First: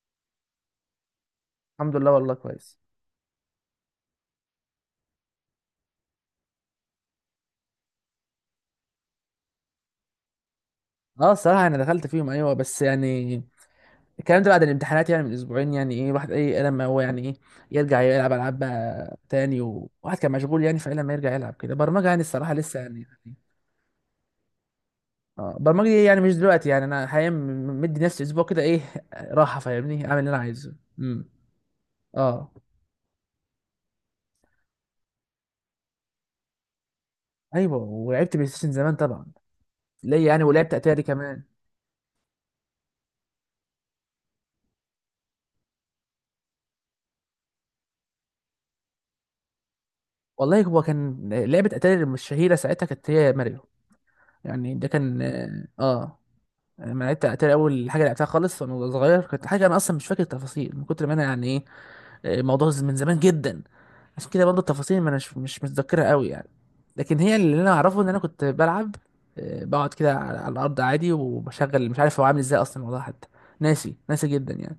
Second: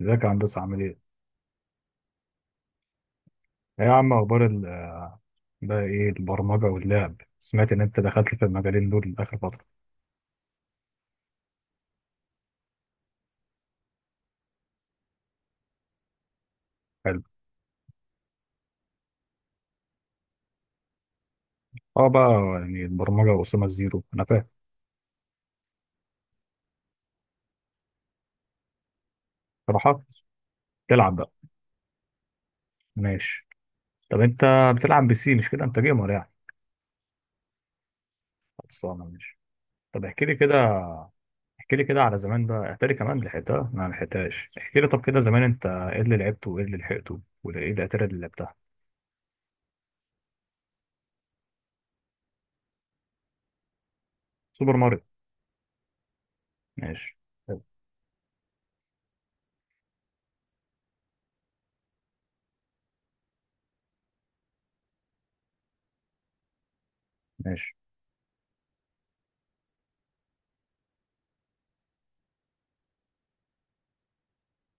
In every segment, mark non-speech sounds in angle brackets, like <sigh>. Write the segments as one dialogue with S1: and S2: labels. S1: ازيك يا هندسة، عامل ايه؟
S2: الحمد لله والله كويس.
S1: ايه يا عم، اخبار بقى ايه البرمجة واللعب؟ سمعت ان انت دخلت في المجالين دول اخر فترة.
S2: اه الصراحه انا دخلت فيهم، ايوه، بس يعني الكلام ده بعد الامتحانات، يعني من اسبوعين، يعني ايه، واحد ايه لما هو يعني
S1: حلو.
S2: ايه يرجع يلعب العاب بقى تاني، وواحد كان مشغول يعني، فإيه لما يرجع يلعب كده برمجه،
S1: اه
S2: يعني
S1: بقى،
S2: الصراحه لسه
S1: يعني
S2: يعني.
S1: البرمجة وأسامة الزيرو انا فاهم.
S2: اه برمجه دي يعني مش دلوقتي، يعني انا حاليا مدي نفسي اسبوع كده ايه راحه،
S1: صراحة
S2: فاهمني، اعمل اللي انا عايزه
S1: تلعب
S2: امم
S1: بقى.
S2: اه
S1: ماشي. طب انت بتلعب بسي، مش كده؟ انت جيمر يعني.
S2: ايوه، ولعبت بلاي ستيشن زمان
S1: خلصانة،
S2: طبعا.
S1: ماشي. طب احكي
S2: ليه
S1: لي
S2: يعني، ولعبت
S1: كده،
S2: اتاري كمان.
S1: احكي لي كده على زمان بقى، احكي لي كمان لحقتها، انا ما لحقتهاش. احكي لي طب كده زمان، انت ايه اللي لعبته، وايه اللي لحقته، وايه الاتاري اللي لعبتها؟
S2: والله هو كان لعبه اتاري الشهيره ساعتها كانت هي ماريو، يعني
S1: سوبر
S2: ده
S1: ماريو.
S2: كان. اه آه. لما
S1: ماشي.
S2: لعبت اتاري
S1: حلو.
S2: اول حاجه لعبتها خالص وانا صغير، كانت حاجه انا اصلا مش فاكر التفاصيل، من كتر ما انا يعني ايه. آه، الموضوع من زمان جدا. عشان كده برضه التفاصيل، ما انا مش متذكرها قوي يعني. لكن هي اللي انا
S1: ماشي.
S2: اعرفه ان انا كنت بلعب. آه، بقعد كده على الارض عادي، وبشغل، مش عارف هو عامل ازاي اصلا الموضوع حتى. ناسي ناسي جدا يعني.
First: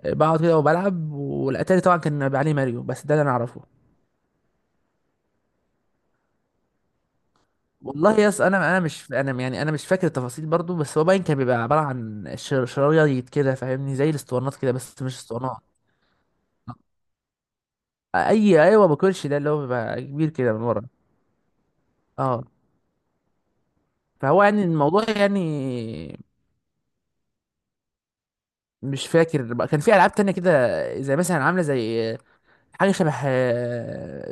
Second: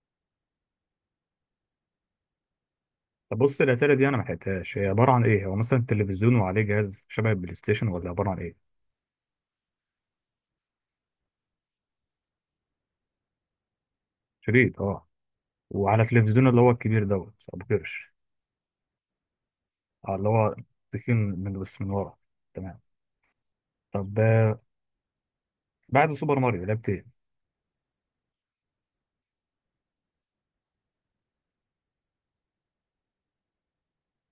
S2: آه، بقعد كده وبلعب، والاتاري طبعا كان بيبقى عليه ماريو، بس ده اللي انا
S1: طب بص،
S2: اعرفه.
S1: الاتاري دي انا ما لحقتهاش، هي عباره عن ايه؟ هو مثلا تلفزيون وعليه جهاز شبه البلاي ستيشن، ولا
S2: والله يا
S1: عباره عن
S2: اسطى،
S1: ايه؟
S2: انا مش، انا يعني انا مش فاكر التفاصيل برضو، بس هو باين كان بيبقى عباره عن شرايط كده فاهمني، زي الاسطوانات كده
S1: شريط،
S2: بس
S1: اه.
S2: مش اسطوانات.
S1: وعلى التلفزيون اللي هو الكبير دوت ابو قرش.
S2: اي ايوه، ما باكلش، ده اللي هو بيبقى
S1: آه، اللي
S2: كبير كده
S1: هو
S2: من ورا.
S1: تكين من، بس من ورا.
S2: اه
S1: تمام. طب
S2: فهو
S1: آه،
S2: يعني الموضوع يعني.
S1: بعد سوبر ماريو لعبت ايه؟
S2: مش فاكر بقى، كان في العاب تانية كده زي مثلا، عامله زي حاجه شبه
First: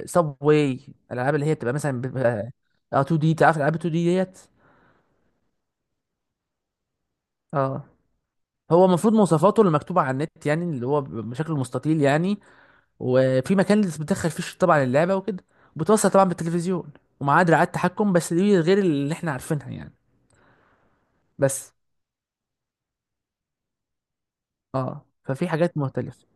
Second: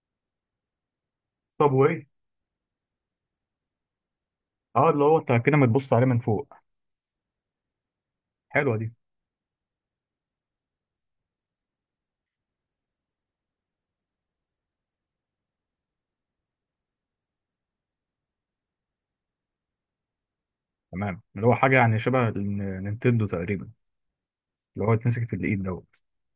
S2: سب واي. الالعاب اللي هي
S1: طب
S2: بتبقى مثلا
S1: وايه؟
S2: بيبقى اه 2 دي، تعرف العاب 2 دي ديت.
S1: اه اللي هو انت كده ما تبص عليه من فوق.
S2: اه
S1: حلوه
S2: هو
S1: دي.
S2: المفروض مواصفاته اللي مكتوبه على النت، يعني اللي هو بشكل مستطيل يعني. وفي مكان اللي بتدخل فيه طبعا اللعبه وكده، بتوصل طبعا بالتلفزيون. ومعاه دراعات تحكم، بس دي غير اللي احنا عارفينها يعني.
S1: تمام، اللي هو
S2: بس
S1: حاجه يعني شبه نينتندو تقريبا، اللي هو
S2: اه،
S1: يتمسك في
S2: ففي
S1: الايد
S2: حاجات
S1: دوت.
S2: مختلفة.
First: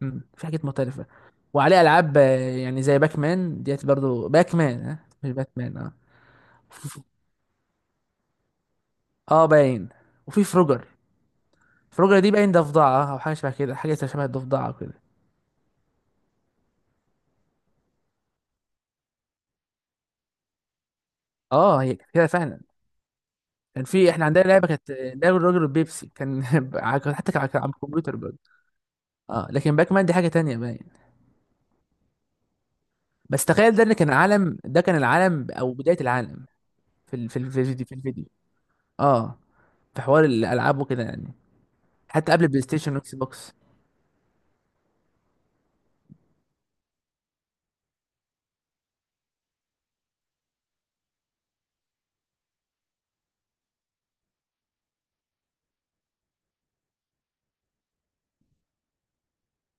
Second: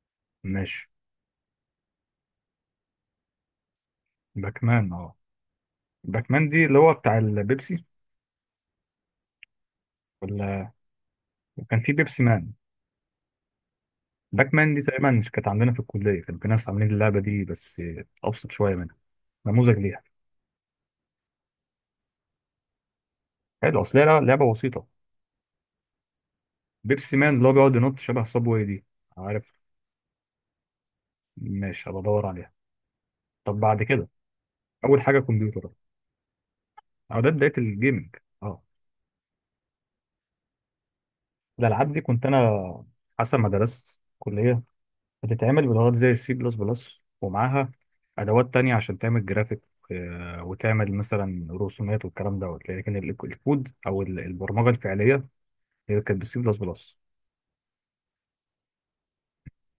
S2: مم. في حاجات
S1: ماشي.
S2: مختلفة. وعليه ألعاب، يعني زي باك مان ديت، برضو باك مان،
S1: باكمان،
S2: ها
S1: اه.
S2: مش بات مان اه
S1: باكمان دي اللي هو
S2: في-
S1: بتاع البيبسي،
S2: اه باين. وفي
S1: ولا
S2: فروجر.
S1: كان في
S2: فروجر
S1: بيبسي
S2: دي
S1: مان؟
S2: باين ضفدعة، أو حاجة شبه كده، حاجة شبه
S1: باك
S2: الضفدعة
S1: مان دي
S2: كده.
S1: تقريبا كانت عندنا في الكليه، كان في ناس عاملين اللعبه دي بس ابسط شويه منها، نموذج ليها.
S2: اه هي كانت كده فعلا.
S1: حلو،
S2: كان
S1: اصل هي
S2: في، احنا عندنا
S1: لعبه
S2: لعبة كانت
S1: بسيطه.
S2: آه، لعبة الراجل والبيبسي، كان <laughs>
S1: بيبسي
S2: حتى
S1: مان
S2: كان
S1: اللي
S2: على
S1: هو
S2: كان على
S1: بيقعد ينط
S2: الكمبيوتر
S1: شبه
S2: برضو.
S1: صابواي دي،
S2: اه
S1: عارف؟
S2: لكن باك مان دي حاجة تانية باين.
S1: ماشي، هبقى ادور عليها.
S2: بس
S1: طب
S2: تخيل
S1: بعد
S2: ده، ان
S1: كده
S2: كان عالم، ده كان
S1: اول حاجه
S2: العالم
S1: كمبيوتر،
S2: أو بداية العالم.
S1: او ده
S2: في
S1: بدايه
S2: الفيديو في
S1: الجيمنج،
S2: الفيديو
S1: اه.
S2: اه في حوار الألعاب وكده يعني.
S1: الالعاب دي كنت
S2: حتى قبل بلاي
S1: انا
S2: ستيشن واكس
S1: حسب ما
S2: بوكس.
S1: درست كليه بتتعمل بلغات زي السي بلس بلس ومعاها ادوات تانية عشان تعمل جرافيك، آه، وتعمل مثلا رسومات والكلام دوت، لكن الكود او البرمجه الفعليه هي كانت بالسي بلس بلس.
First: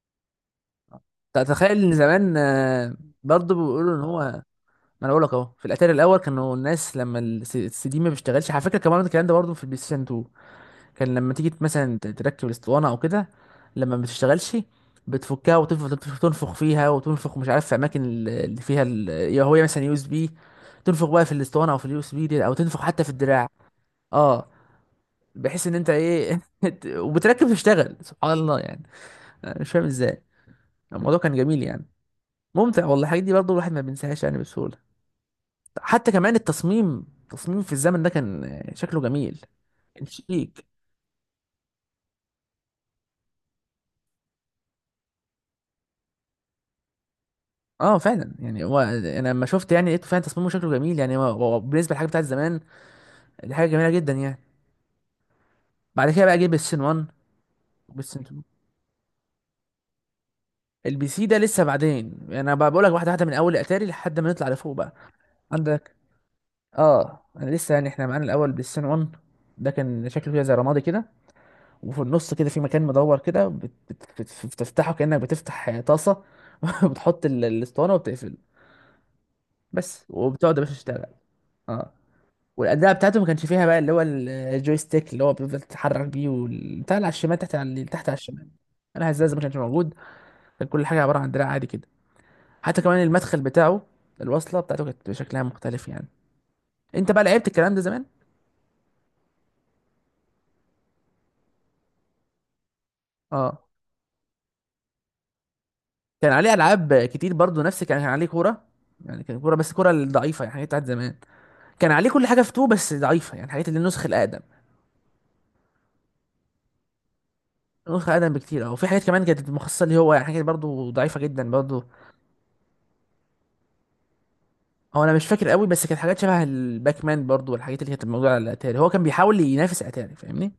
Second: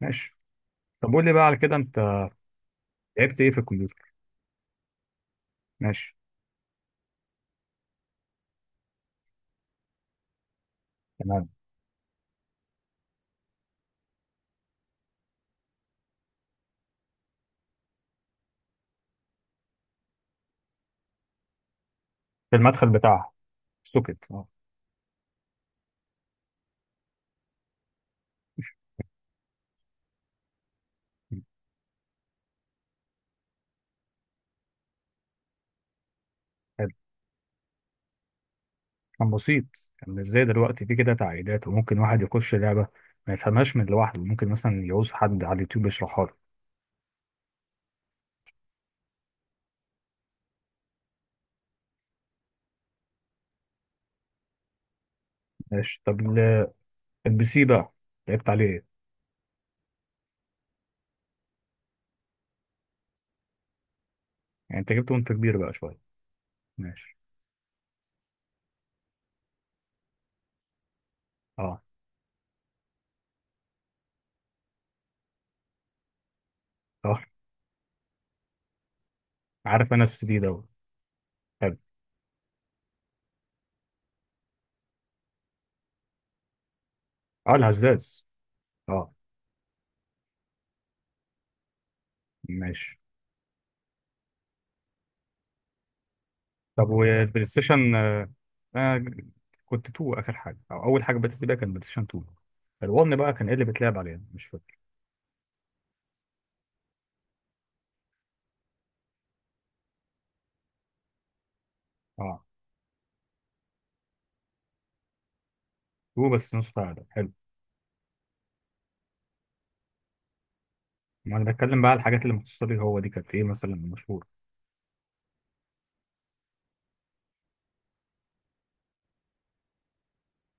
S1: ماشي. طب قول لي بقى على كده،
S2: تخيل ان
S1: انت
S2: زمان.
S1: لعبت ايه
S2: برضه
S1: في
S2: بيقولوا ان
S1: الكمبيوتر؟
S2: هو ما. انا اقول لك اهو، في الاتاري
S1: ماشي.
S2: الاول كانوا الناس لما السي دي ما بيشتغلش، على فكره كمان الكلام ده برضه في البلاي ستيشن 2. كان لما
S1: تمام.
S2: تيجي مثلا تركب الاسطوانه او كده، لما ما بتشتغلش بتفكها، وتفضل تنفخ فيها وتنفخ، مش عارف في اماكن اللي فيها يا، هو مثلا يو اس بي. تنفخ بقى في الاسطوانه، او في اليو اس بي دي، او
S1: في
S2: تنفخ
S1: المدخل
S2: حتى في
S1: بتاعها،
S2: الدراع.
S1: السوكت،
S2: اه،
S1: اه.
S2: بحيث ان انت ايه، <laughs> وبتركب تشتغل، سبحان الله يعني. أنا مش فاهم ازاي. الموضوع كان جميل يعني، ممتع والله. الحاجات دي برضه الواحد ما بينساهاش يعني بسهولة. حتى كمان
S1: حلو،
S2: التصميم التصميم في الزمن ده كان شكله
S1: كان
S2: جميل.
S1: بسيط،
S2: كان
S1: كان مش زي
S2: شيك.
S1: دلوقتي في كده تعقيدات، وممكن واحد يخش لعبه ما يفهمهاش من لوحده، ممكن مثلا يعوز حد على اليوتيوب يشرحها له.
S2: اه فعلا يعني، هو انا لما شفت يعني لقيته فعلا تصميمه شكله جميل، يعني هو هو بالنسبة للحاجة بتاعت زمان، دي حاجة جميلة جدا يعني.
S1: ماشي.
S2: بعد
S1: طب
S2: كده بقى جه بيستن 1
S1: البي سي بقى
S2: وبيستن 2.
S1: لعبت عليه ايه؟
S2: البي سي ده لسه بعدين، يعني انا بقى بقول لك واحدة واحدة، من اول اتاري لحد ما نطلع لفوق
S1: يعني انت
S2: بقى.
S1: جبته وانت كبير بقى
S2: عندك.
S1: شويه. ماشي.
S2: اه انا لسه يعني، احنا معانا الاول بلاي ستيشن 1. ده كان شكله كده زي رمادي كده،
S1: اه.
S2: وفي النص كده في مكان مدور كده بتفتحه كأنك بتفتح طاسة. <laughs>
S1: اه،
S2: بتحط الاسطوانة، وبتقفل
S1: عارف انا
S2: بس،
S1: السي دي
S2: وبتقعد يا
S1: دوت.
S2: باشا تشتغل.
S1: حلو.
S2: اه والأداة بتاعته ما كانش فيها بقى، اللي هو الجويستيك، اللي هو بيفضل تتحرك بيه، والبتاع اللي على الشمال
S1: اه
S2: تحت، على اللي تحت على
S1: الهزاز،
S2: الشمال،
S1: اه.
S2: الهزاز ما كانش موجود. كان كل حاجة عبارة عن دراع عادي كده. حتى
S1: ماشي.
S2: كمان المدخل بتاعه، الوصلة بتاعته كانت شكلها مختلف يعني.
S1: طب
S2: انت بقى
S1: والبلاي
S2: لعبت الكلام ده
S1: ستيشن
S2: زمان؟
S1: آه، انا كنت 2 اخر حاجه، او اول حاجه بدات بيها كان بلاي ستيشن 2. فال1 بقى كان ايه اللي
S2: اه
S1: بيتلعب عليه؟ مش فاكر.
S2: كان عليه ألعاب كتير برضو، نفس، كان عليه كورة، يعني كان كورة بس كورة ضعيفة، يعني حاجات بتاعت زمان. كان عليه كل
S1: اه،
S2: حاجه في 2 بس ضعيفه، يعني حاجات اللي، النسخ الاقدم،
S1: 2 بس نسخه اقل. حلو.
S2: النسخ الاقدم بكتير. او في حاجات كمان كانت مخصصه ليه هو، يعني حاجات برضو ضعيفه
S1: ما
S2: جدا
S1: انا بتكلم
S2: برضو.
S1: بقى على الحاجات اللي مخصصه لي هو، دي كانت ايه مثلا مشهور؟
S2: هو انا مش فاكر قوي، بس كانت حاجات شبه الباك مان برضو، والحاجات اللي كانت موجوده على الاتاري، هو كان بيحاول ينافس اتاري فاهمني.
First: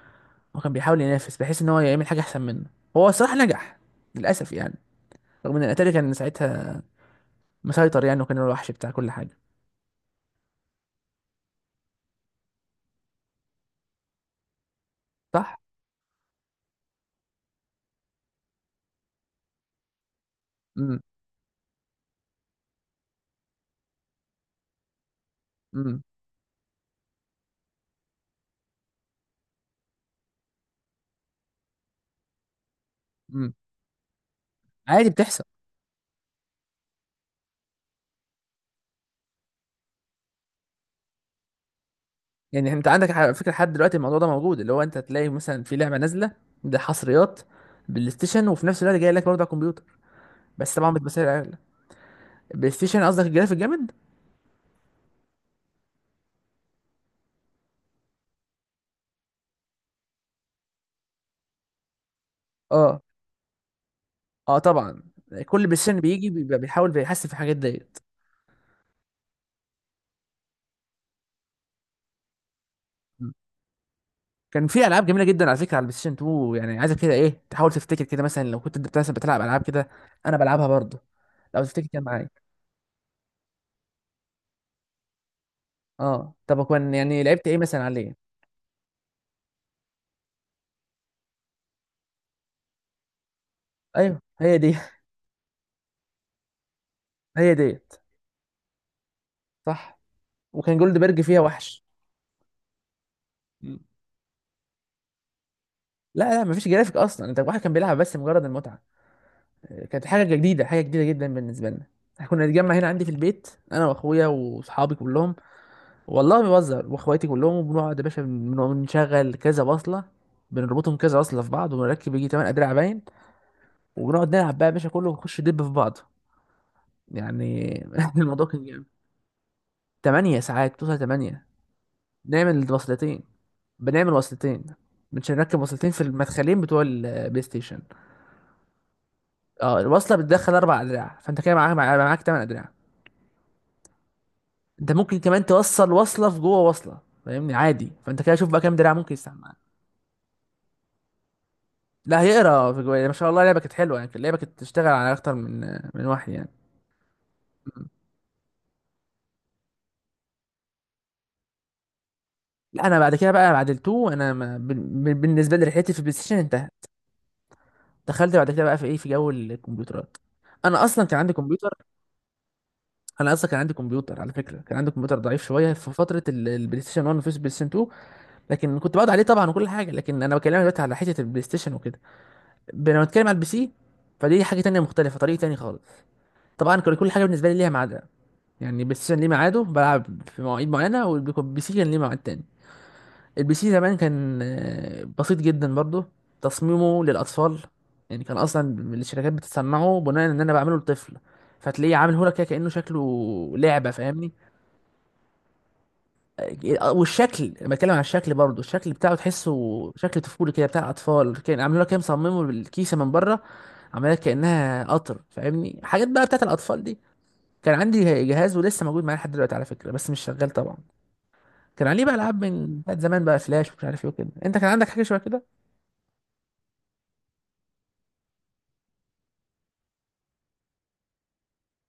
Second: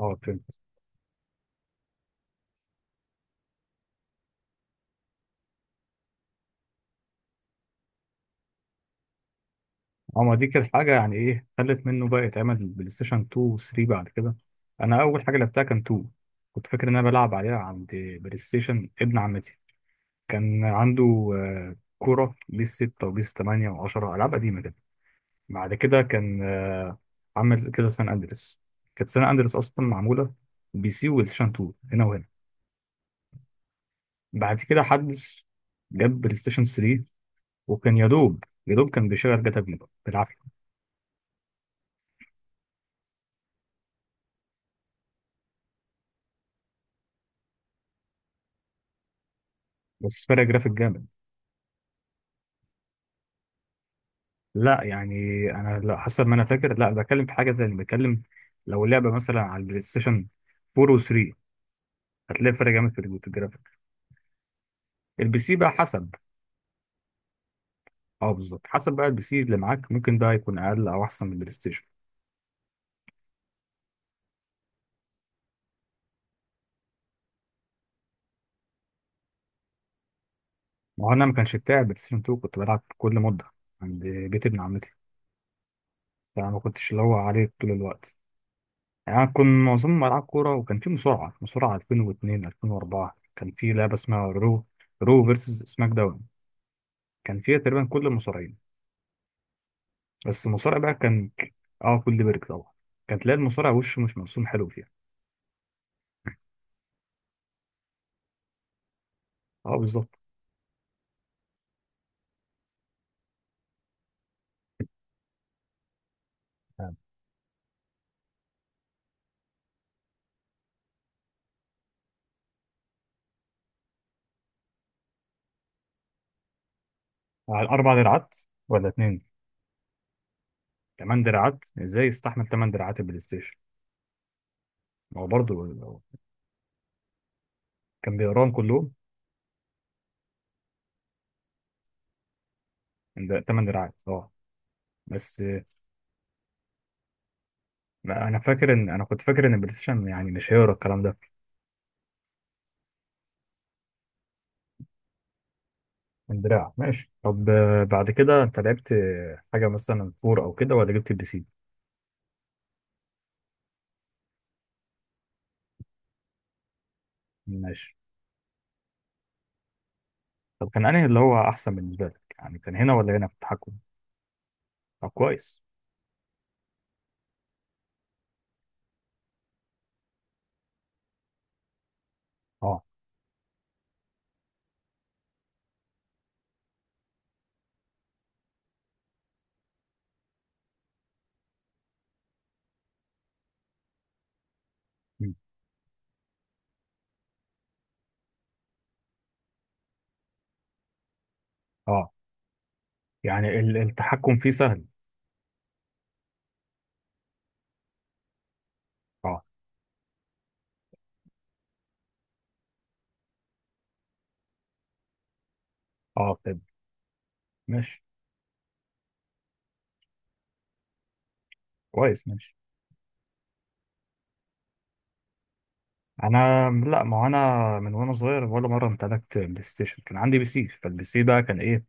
S1: اه، فهمت.
S2: هو كان بيحاول ينافس بحيث ان هو يعمل حاجه احسن منه. هو الصراحه نجح للاسف يعني، رغم ان الاتاري كان ساعتها مسيطر يعني، وكان هو الوحش بتاع كل حاجه.
S1: اه، ما دي كانت حاجه يعني ايه خلت منه بقى يتعمل بلاي ستيشن 2 و 3 بعد كده. انا اول حاجه
S2: صح.
S1: لعبتها كان 2. كنت فاكر ان انا بلعب عليها عند، بلاي ستيشن ابن عمتي كان
S2: امم.
S1: عنده، آه، كوره بيس 6 وبيس 8 و10، العاب قديمه كده. بعد كده
S2: امم.
S1: كان عمل كده سان اندريس، كانت سان اندريس اصلا معموله بي سي، والشان 2 هنا وهنا.
S2: امم.
S1: بعد كده
S2: عادي
S1: حدث
S2: بتحصل.
S1: جاب بلاي ستيشن 3، وكان يا دوب يا دوب كان بيشغل جاتا في، بالعافيه.
S2: يعني انت عندك على فكره لحد دلوقتي الموضوع ده موجود، اللي هو انت تلاقي مثلا في لعبه نازله، ده حصريات بلاي ستيشن، وفي نفس الوقت جاي لك برضه على الكمبيوتر،
S1: بس فرق جرافيك
S2: بس طبعا
S1: جامد.
S2: بتبقى اغلى. بلاي ستيشن قصدك الجرافيك جامد؟
S1: لا يعني، انا لا حسب ما انا فاكر، لا بتكلم في حاجه ثانيه، بتكلم لو لعبه مثلا على البلاي ستيشن 4 و3 هتلاقي فرق جامد في
S2: اه،
S1: في الجرافيك.
S2: اه طبعا.
S1: البي سي
S2: كل
S1: بقى
S2: بلاي ستيشن
S1: حسب.
S2: بيجي بيبقى بيحاول بيحسن في الحاجات ديت.
S1: اه بالظبط، حسب بقى البي سي اللي معاك ممكن ده يكون اقل او احسن من البلاي ستيشن.
S2: م. كان في العاب جميله جدا على فكره على البلاي ستيشن 2، يعني عايزك كده ايه تحاول تفتكر كده، مثلا لو كنت انت مثلا بتلعب العاب كده، انا بلعبها برضه.
S1: ما هو انا ما كانش
S2: لو
S1: بتاعي
S2: تفتكر
S1: بلاي
S2: كان
S1: ستيشن
S2: معايا.
S1: 2، كنت بلعب كل مده عند بيت ابن عمتي.
S2: اه
S1: يعني ما
S2: طب
S1: كنتش
S2: كان
S1: اللي هو
S2: يعني لعبت
S1: عليه
S2: ايه
S1: طول
S2: مثلا
S1: الوقت.
S2: عليه؟
S1: يعني أنا كنت معظم ألعاب كورة، وكان في مصارعة 2002، 2004 كان في لعبة
S2: ايوه
S1: اسمها
S2: هي
S1: رو،
S2: دي.
S1: رو فيرسز سماك داون.
S2: <laughs>
S1: كان
S2: هي
S1: فيها تقريبا
S2: ديت.
S1: كل المصارعين،
S2: صح.
S1: بس
S2: وكان
S1: المصارع بقى
S2: جولد بيرج
S1: كان،
S2: فيها وحش.
S1: اه، كل بيرك طبعا. كان تلاقي المصارع وشه مش مرسوم حلو فيها.
S2: لا لا، مفيش جرافيك اصلا، انت الواحد كان بيلعب بس مجرد المتعه.
S1: اه،
S2: كانت
S1: بالظبط.
S2: حاجه جديده، حاجه جديده جدا بالنسبه لنا. احنا كنا نتجمع هنا عندي في البيت، انا واخويا واصحابي كلهم، والله ما بهزر،
S1: نعم.
S2: واخواتي كلهم. وبنقعد يا باشا بنشغل كذا بصله، بنربطهم كذا بصله في بعض، ونركب يجي 8 ادراع باين. وبنقعد نلعب بقى يا باشا كله، ونخش دب في بعض
S1: على
S2: يعني.
S1: أربع
S2: <laughs>
S1: دراعات
S2: الموضوع كان جامد.
S1: ولا اتنين؟
S2: 8 ساعات توصل
S1: كمان
S2: 8.
S1: دراعات؟ ازاي يستحمل تمن
S2: نعمل
S1: دراعات البلاي
S2: وصلتين.
S1: ستيشن؟
S2: بنعمل وصلتين،
S1: ما هو
S2: مش
S1: برضه
S2: هنركب وصلتين في المدخلين بتوع البلاي ستيشن.
S1: كان بيقراهم كلهم.
S2: اه، الوصله بتدخل 4 ادراع، فانت كده معاك معاك معاك 8 ادراع.
S1: ده تمن دراعات، اه.
S2: انت ممكن
S1: بس
S2: كمان توصل وصله في جوه وصله، فاهمني عادي، فانت
S1: ما
S2: كده
S1: انا
S2: شوف بقى
S1: فاكر
S2: كام
S1: ان
S2: دراع
S1: انا
S2: ممكن
S1: كنت
S2: يستعمل
S1: فاكر ان
S2: معاك.
S1: البلاي ستيشن يعني مش هيقرا الكلام ده.
S2: لا هيقرا في جوه ما شاء الله، اللعبه كانت حلوه يعني، اللعبه كانت تشتغل على اكتر من واحد يعني.
S1: الدراع، ماشي. طب آه،
S2: م.
S1: بعد كده انت لعبت آه، حاجه مثلا فور او كده، ولا جبت البي سي؟
S2: لا انا بعد كده بقى، بعد التو، انا ما بالنسبه لي رحلتي في البلاي ستيشن انتهت.
S1: ماشي.
S2: دخلت بعد كده بقى في ايه، في جو الكمبيوترات.
S1: طب
S2: انا
S1: كان انهي
S2: اصلا
S1: اللي
S2: كان عندي
S1: هو
S2: كمبيوتر،
S1: احسن بالنسبه لك، يعني كان هنا ولا هنا
S2: انا
S1: في
S2: اصلا كان
S1: التحكم؟
S2: عندي كمبيوتر على فكره، كان عندي
S1: طب
S2: كمبيوتر ضعيف
S1: كويس.
S2: شويه في فتره البلاي ستيشن 1 وفي البلاي ستيشن 2. لكن كنت بقعد عليه طبعا وكل حاجه، لكن انا بكلمك دلوقتي على حته البلاي ستيشن وكده.
S1: اه.
S2: لما بتكلم على البي سي، فدي حاجه تانية مختلفه، طريق تاني خالص. طبعا كان كل حاجه بالنسبه لي ليها ميعادها، يعني البلاي ستيشن ليه ميعاده، بلعب في مواعيد معينه، والبي سي كان ليه ميعاد تاني. البي سي زمان كان
S1: مم.
S2: بسيط جدا برضه، تصميمه للاطفال. يعني كان اصلا الشركات بتصنعه بناء ان انا بعمله لطفل، فتلاقيه
S1: اه،
S2: عامل هولك كده كانه شكله
S1: يعني
S2: لعبه، فاهمني.
S1: التحكم فيه سهل.
S2: والشكل، لما اتكلم عن الشكل برضو الشكل بتاعه
S1: اه.
S2: تحسه شكل طفولي كده، بتاع اطفال، كان عاملين لها كده مصممه بالكيسه من بره، عاملها كانها قطر، فاهمني، حاجات بقى
S1: اه،
S2: بتاعت
S1: طب.
S2: الاطفال دي. كان
S1: ماشي.
S2: عندي جهاز ولسه موجود معايا لحد دلوقتي على فكره، بس مش شغال طبعا. كان عليه بقى
S1: كويس،
S2: العاب
S1: ماشي.
S2: من بتاعت زمان بقى، فلاش ومش عارف ايه وكده، انت كان عندك حاجه شبه كده؟
S1: انا لا، ما هو انا من وانا صغير ولا مره امتلكت بلاي ستيشن، كان عندي بي سي. فالبي سي بقى كان ايه؟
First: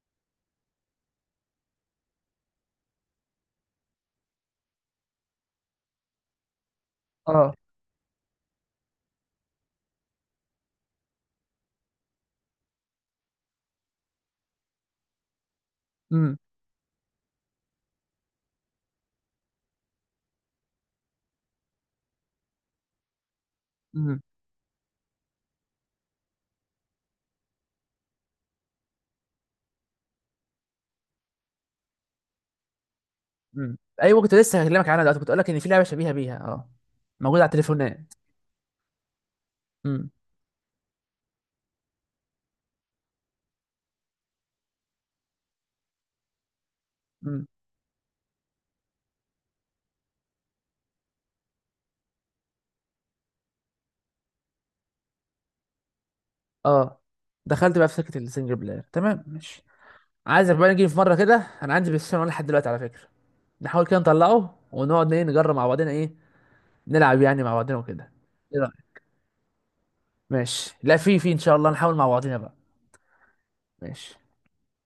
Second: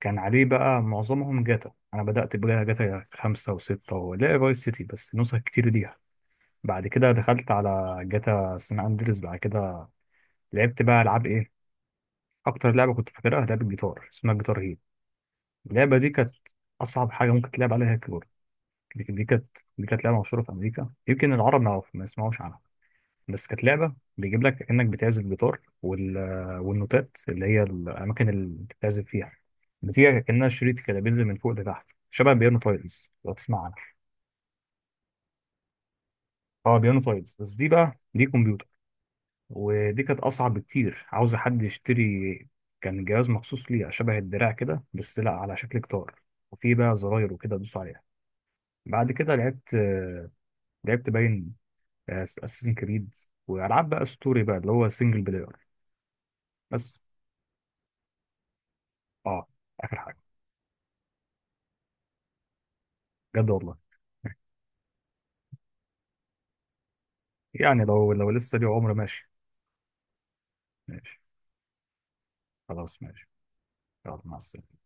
S1: كان عليه بقى معظمهم جاتا. انا بدات بجاتا، جاتا خمسة وستة، ولا فايس سيتي، بس نسخ كتير دي. بعد كده دخلت
S2: اه.
S1: على جاتا سان اندريس. بعد كده لعبت بقى العاب ايه؟ اكتر لعبه كنت فاكرها لعبه جيتار اسمها جيتار هيرو. اللعبه دي كانت
S2: امم.
S1: اصعب حاجه ممكن تلعب عليها كيبورد. دي كانت لعبه مشهوره في امريكا، يمكن العرب ما يسمعوش عنها. بس كانت لعبه
S2: امم.
S1: بيجيب لك انك بتعزف جيتار، والنوتات اللي هي الاماكن اللي بتعزف فيها بتيجي كانها شريط كده، بينزل من فوق لتحت، شبه بيانو تايلز لو تسمع
S2: امم.
S1: عنها.
S2: ايوه كنت لسه هكلمك عنها دلوقتي، كنت اقول لك ان في لعبه شبيهه بيها اه
S1: اه بيانو تايلز،
S2: موجوده على
S1: بس دي بقى
S2: التليفونات.
S1: دي كمبيوتر، ودي
S2: امم.
S1: كانت اصعب بكتير، عاوزه حد يشتري. كان جهاز مخصوص ليه شبه الدراع كده، بس لا، على شكل جيتار، وفيه بقى زراير
S2: امم.
S1: وكده تدوس عليها. بعد كده لعبت آه، لعبت باين اساسن كريد، والعاب بقى ستوري بقى اللي هو سنجل بلاير، بس.
S2: اه دخلت بقى في سكه السنجل بلاير، تمام
S1: اه.
S2: ماشي.
S1: اخر حاجه.
S2: عايزك بقى نيجي في مره كده، انا عندي بلاي ستيشن ولا لحد دلوقتي على فكره.
S1: بجد، والله.
S2: نحاول كده نطلعه، ونقعد ايه، نجرب مع بعضنا، ايه نلعب يعني مع بعضنا
S1: يعني لو
S2: وكده.
S1: لو لسه
S2: ايه
S1: ليه
S2: رايك؟
S1: عمر، ماشي.
S2: ماشي لا، في
S1: ماشي،
S2: في ان شاء الله نحاول مع بعضنا بقى.
S1: خلاص، ماشي.
S2: ماشي.
S1: يلا مع السلامه.